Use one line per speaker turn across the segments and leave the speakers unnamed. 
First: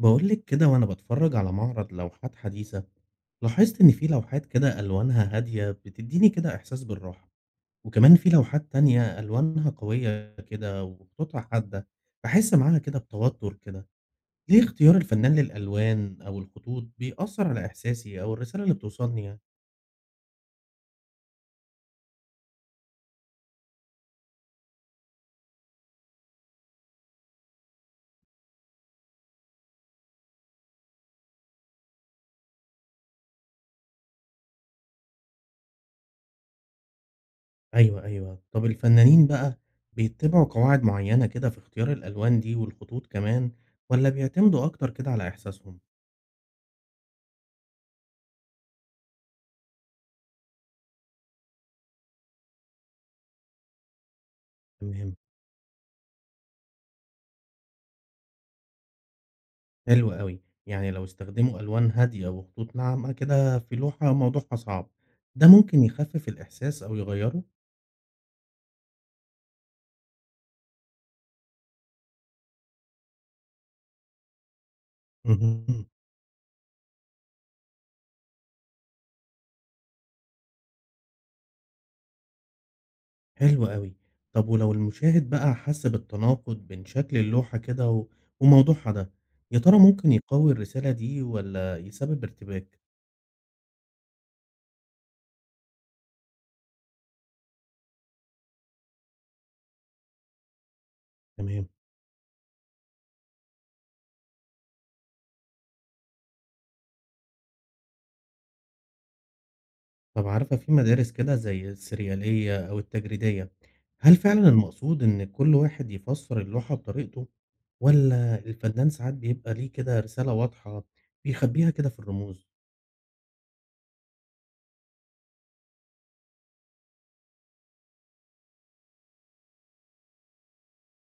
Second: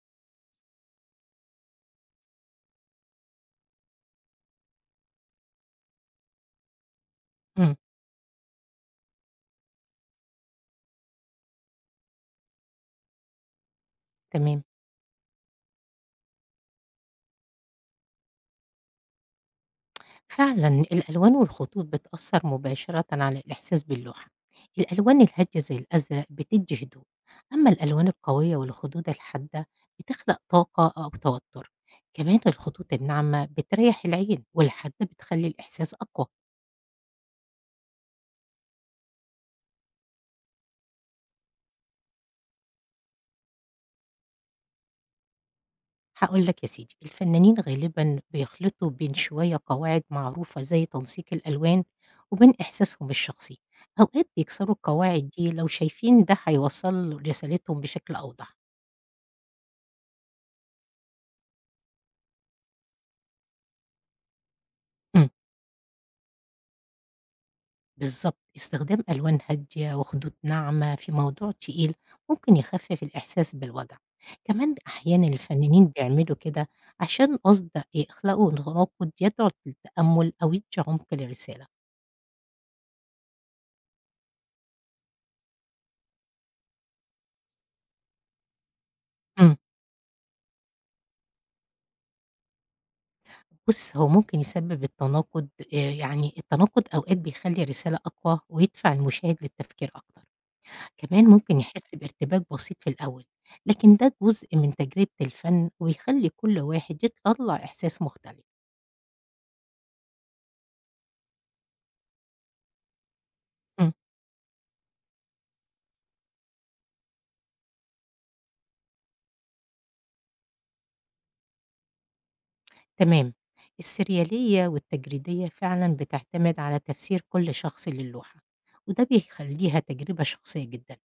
بقولك كده وأنا بتفرج على معرض لوحات حديثة. لاحظت إن في لوحات كده ألوانها هادية بتديني كده إحساس بالراحة.
إمم،
وكمان في لوحات تانية ألوانها قوية كده وخطوطها حادة، بحس معاها كده بتوتر كده.
تمام.
ليه اختيار الفنان للألوان أو الخطوط بيأثر على إحساسي أو الرسالة اللي بتوصلني يعني؟
فعلًا الألوان والخطوط بتأثّر مباشرةً على الإحساس باللوحة. الألوان الهادية زي الأزرق بتدّي هدوء، أمّا الألوان القوية والخدود الحادة بتخلق طاقة أو توتر. كمان الخطوط الناعمة بتريّح العين والحادة بتخلّي الإحساس أقوى.
أيوه، أيوه. طب الفنانين بقى بيتبعوا قواعد معينة كده في اختيار الألوان دي والخطوط كمان، ولا بيعتمدوا أكتر كده على إحساسهم؟
هاقول لك يا سيدي، الفنانين غالبًا بيخلطوا بين شوية قواعد معروفة زي تنسيق الألوان وبين إحساسهم الشخصي. أوقات بيكسروا
تمام.
القواعد دي لو شايفين ده هيوصّل رسالتهم بشكل أوضح.
حلو أوي، يعني لو استخدموا ألوان هادية وخطوط ناعمة كده في لوحة موضوعها صعب،
إمم،
ده ممكن يخفف الإحساس أو يغيّره؟
بالضبط، استخدام ألوان هادية وخدود ناعمة في موضوع تقيل ممكن يخفف الإحساس بالوجع، كمان أحيانًا الفنانين
اهم.
بيعملوا كده عشان قصد يخلقوا تناقض يدعو للتأمل أو يدّي عمق للرسالة.
حلو أوي، طب ولو المشاهد بقى حس بالتناقض بين شكل اللوحة كده وموضوعها ده،
إمم،
يا ترى ممكن يقوي الرسالة دي والّا يسبب ارتباك؟
بُص، هو ممكن يسبب التناقض. يعني التناقض أوقات بيخلي الرسالة أقوى ويدفع المشاهد للتفكير أكتر، كمان ممكن
تمام.
يحس بارتباك بسيط في الأول، لكن ده جزء من تجربة الفن ويخلي كل واحد يطلّع إحساس مختلف.
طب عارفة في مدارس كده زي السريالية أو التجريدية،
إمم.
هل فعلًا المقصود إن كل واحد يفسر اللوحة بطريقته، والّا الفنان ساعات بيبقى ليه كده رسالة واضحة بيخبيها كده في الرموز؟
تمام، السريالية والتجريدية فعلًا بتعتمد على تفسير كل شخص للوحة، وده بيخلّيها تجربة شخصية جدًا،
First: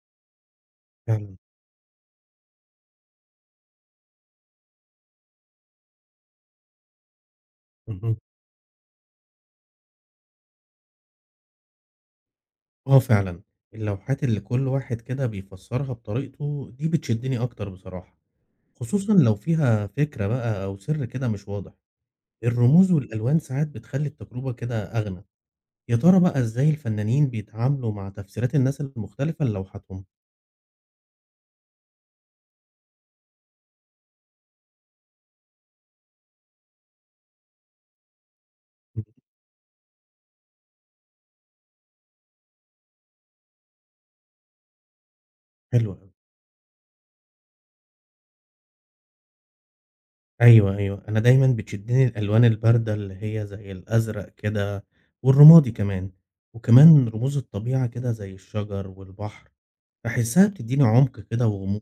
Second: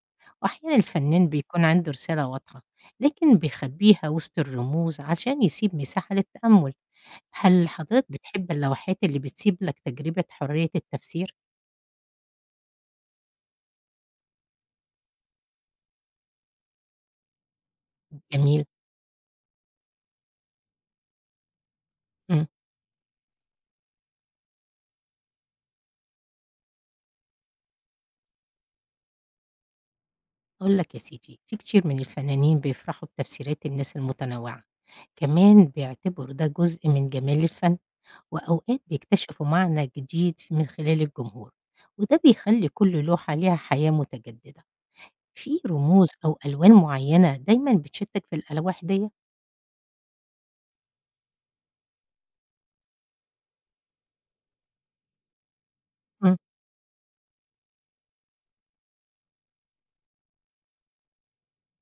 وأحيانًا الفنان
فعلا.
بيكون عنده رسالة واضحة، لكن بيخبّيها وسط الرموز عشان يسيب مساحة للتأمل. هل حضرتك
اهم.
بتحب اللوحات اللي بتسيب لك تجربة حرية التفسير؟
آه فعلًا، اللوحات اللي كل واحد كده بيفسرها بطريقته دي بتشدني أكتر بصراحة،
جميل،
خصوصًا لو فيها فكرة بقى أو سر كده مش واضح.
إمم،
الرموز والألوان ساعات بتخلي التجربة كده أغنى. يا ترى بقى إزاي الفنانين بيتعاملوا مع تفسيرات الناس المختلفة للوحاتهم؟
هاقول لك يا سيدي، في كتير من الفنانين بيفرحوا بتفسيرات الناس المتنوعة، كمان بيعتبروا ده جزء من جمال الفن. وأوقات
إمم.
بيكتشفوا معنى جديد من خلال الجمهور، وده بيخلي كل لوحة ليها حياة متجددة في
حلو
رموز
أوي.
أو ألوان معينة دايما بتشتك في الألواح دي.
أيوه، أيوه. أنا دايمًا بتشدّني الألوان الباردة اللي هي زي الأزرق كده والرمادي كمان،
مم.
وكمان رموز الطبيعة كده زي الشجر والبحر، باحسّها بتدّيني عُمق كده وغموض.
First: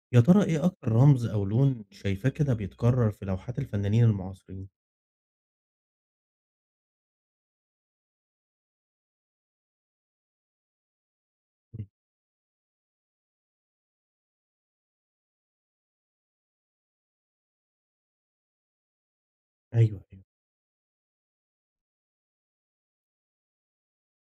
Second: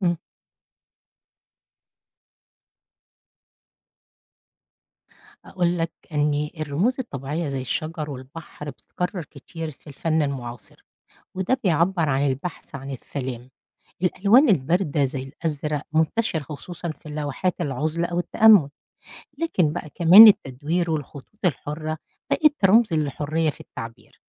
مم.
يا ترى إيه أكتر رمز أو لون شايفاه كده بيتكرّر في لوحات الفنانين المعاصرين؟
أقول لك أن الرموز الطبيعية زي الشجر والبحر بتتكرر كتير في الفن المعاصر، وده
إمم،
بيعبر عن البحث عن السلام. الألوان الباردة زي الأزرق منتشر خصوصا في لوحات العزلة أو التأمل، لكن بقى
أيوه، أيوه.
كمان التدوير والخطوط الحرة بقت رمز للحرية في التعبير.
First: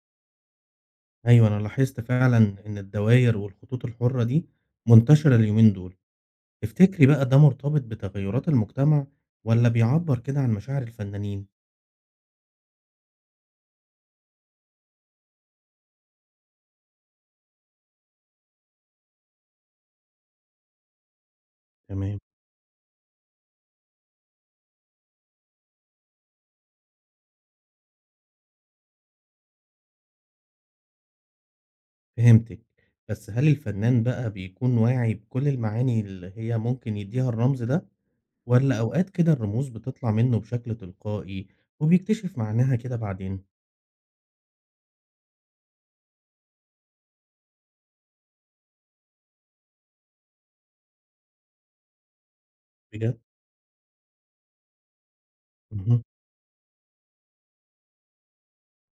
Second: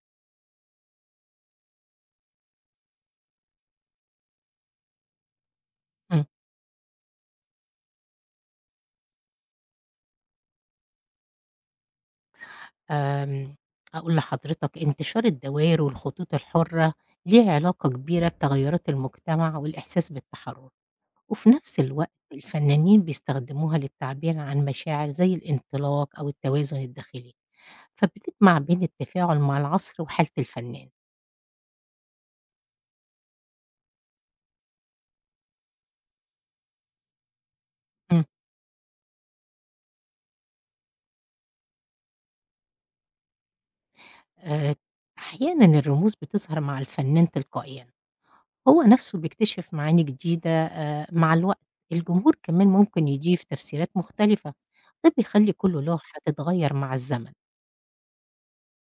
أيوه، أنا لاحظت فعلًا إن الدواير والخطوط الحُرّة دي منتشرة اليومين دول.
إمم.
تفتكري بقى ده مرتبط بتغيُّرات المجتمع والّا بيعبّر كده عن مشاعر الفنانين؟
آمم، هاقول لحضرتك انتشار الدوائر والخطوط الحرة ليه علاقة كبيرة بتغيرات المجتمع والإحساس بالتحرر، وفي نفس الوقت
تمام.
الفنانين بيستخدموها للتعبير عن مشاعر زي الانطلاق أو التوازن الداخلي، فبتجمع بين التفاعل مع العصر وحالة الفنان.
فهمتِك، بس هل الفنان بقى بيكون واعي بكل المعاني اللي هي ممكن يدّيها الرمز ده،
إمم.
والّا أوقات كده الرموز بتطلع منه بشكل تلقائي وبيكتشف معناها كده بعدين؟
آآ، أحيانًا الرموز بتظهر مع الفنان تلقائيًا. هو نَفْسه بيكتشف معاني جديدة مع الوقت، الجمهور كمان ممكن
بجد؟
يضيف تفسيرات مختلفة، ده بيخلّي كل
اهم،
لوحة تتغيّر مع الزمن.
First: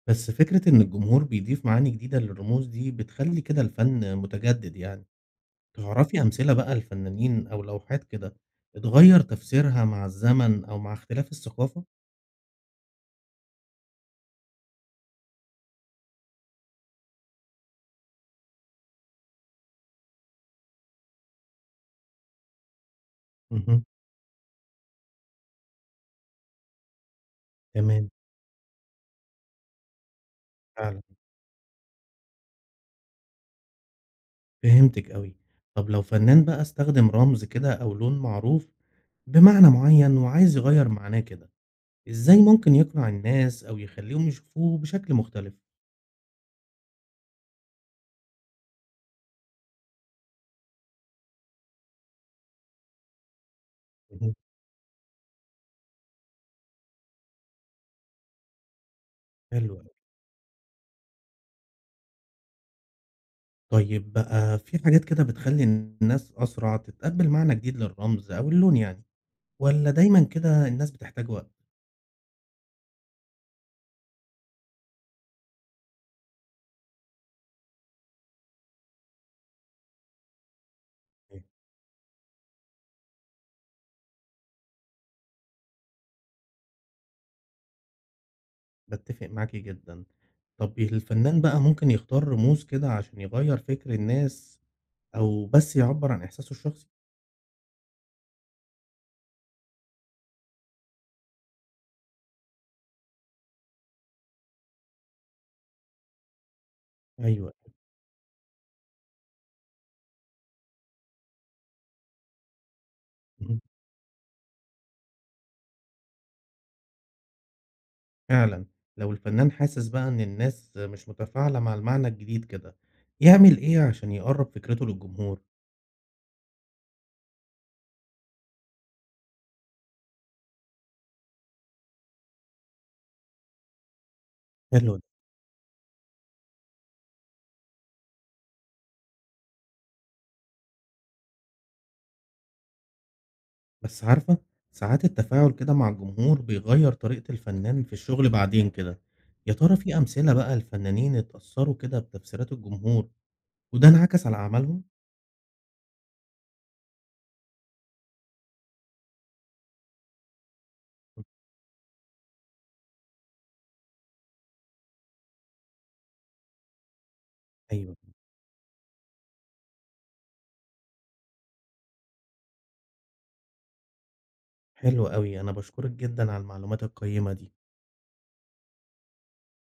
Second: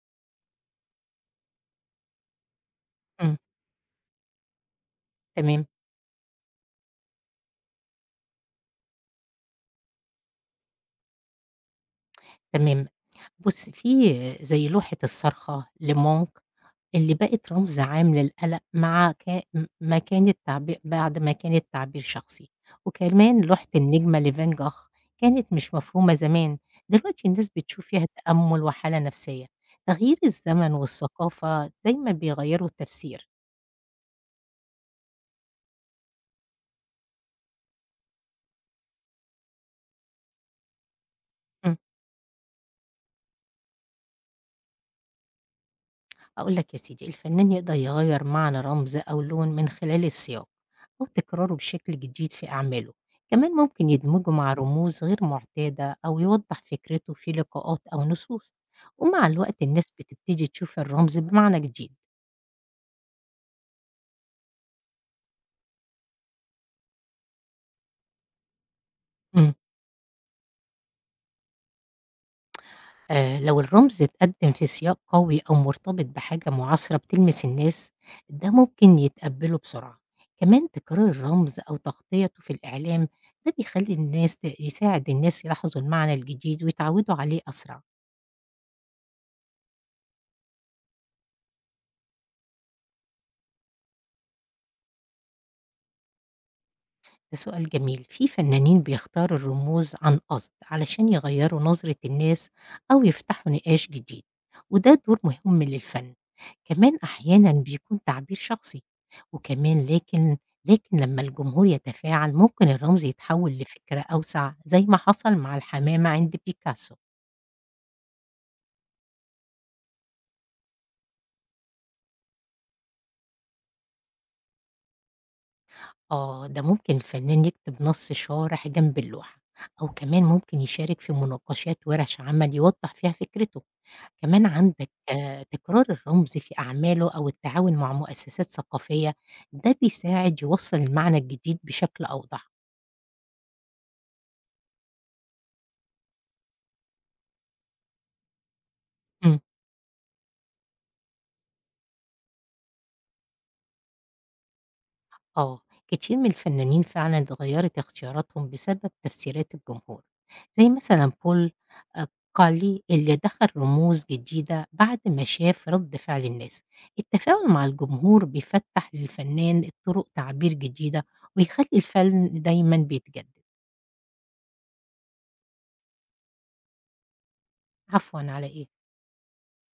بس فكرة إن الجمهور بيضيف معاني جديدة للرموز دي
إمم،
بتخلّي كده الفن متجدد يعني،
تمام،
تعرفي أمثلة بقى لفنانين أو لوحات كده اتغيّر تفسيرها مع الزمن أو مع اختلاف الثقافة؟
تمام. بُص، في زي لوحة الصرخة لMonk اللي بقت رمز عام للقلق مع ك ما كان التعبير بعد ما كان التعبير شخصي، وكمان لوحة
اهم.
النجمة لفان جاخ كانت مش مفهومة زمان، دلوقتي الناس بتشوف فيها
تمام.
تأمل وحالة نفسية، تغيير الزمن
فعلًا،
والثقافة دايمًا بيغيروا التفسير.
فهمتِك أوي. طب لو فنان بقى استخدم رمز كده أو لون معروف بمعنى معين وعايز يغيّر معناه كده،
إمم.
إزاي ممكن يقنع الناس أو يخلّيهم يشوفوه بشكل مختلف؟
هاقول لك يا سيدي، الفنان يقدر يغيّر معنى رمز أو لون من خلال السياق أو تكراره بشكل جديد في أعماله، كمان ممكن يدمجه
اهم.
مع رموز غير معتادة أو يوضّح فكرته في لقاءات أو نصوص، ومع الوقت
حلو أوي.
الناس بتبتدي تشوف الرمز بمعنى جديد.
طيب بقى في حاجات كده بتخلّي الناس أسرع تتقبّل معنى جديد للرمز أو اللون يعني،
إمم.
والّا دايمًا كده الناس بتحتاج وقت؟
لو الرمز اتقدّم في سياق قوي أو مرتبط بحاجة معاصرة بتلمس الناس، ده ممكن يتقبّله بسرعة. كمان تكرار
إمم.
الرمز أو تغطيته في الإعلام، ده بيخلّي الناس ت يساعد الناس يلاحظوا المعنى الجديد ويتعودوا عليه أسرع.
باتّفق معاكِ جدًا. طب الفنان بقى ممكن يختار رموز كده عشان يغيّر فِكر الناس أو بس يعبّر عن إحساسه الشخصي؟
ده سؤال جميل، في فنانين بيختاروا الرموز عن قصد علشان يغيّروا نظرة الناس أو يفتحوا نقاش جديد، وده دور مهم للفن. كمان أحيانًا
أيوه.
بيكون تعبير شخصي، وكمان لكن لمّا الجمهور يتفاعل ممكن الرمز يتحول
مهم.
لفكرة أوسع زي ما حصل مع الحمامة عند بيكاسو.
فعلًا، لو الفنان حاسس بقى إن الناس مش متفاعلة مع المعنى الجديد كده، يعمل إيه عشان يقرّب فكرته للجمهور؟
آه، ده ممكن الفنان يكتب نص شارح جنب اللوحة، أو كمان ممكن يشارك في مناقشات ورش عمل يوضح فيها فكرته. كمان عندك
حلو ده.
تكرار الرمز في أعماله أو التعاون مع مؤسسات ثقافية، ده بيساعد يوصّل المعنى الجديد بشكل أوضح.
بس عارفة، ساعات التفاعل كده مع الجمهور بيغيّر طريقة الفنان في الشغل بعدين كده،
إمم.
يا ترى في أمثلة بقى لفنانين اتأثّروا كده بتفسيرات الجمهور وده انعكس على أعمالهم؟
آه، كتير من الفنانين فعلًا اتغيّرت اختياراتهم بسبب تفسيرات الجمهور، زي مثلًا بول آآ كارلي اللي دخل رموز جديدة بعد ما شاف رد فعل الناس. التفاعل مع
أيوه.
الجمهور بيفتح للفنان طرق تعبير جديدة ويخلّي الفن دايمًا بيتجدد.
حلو أوي، أنا باشكرك جدًا على المعلومات القيّمة دي.
عفوًا على إيه؟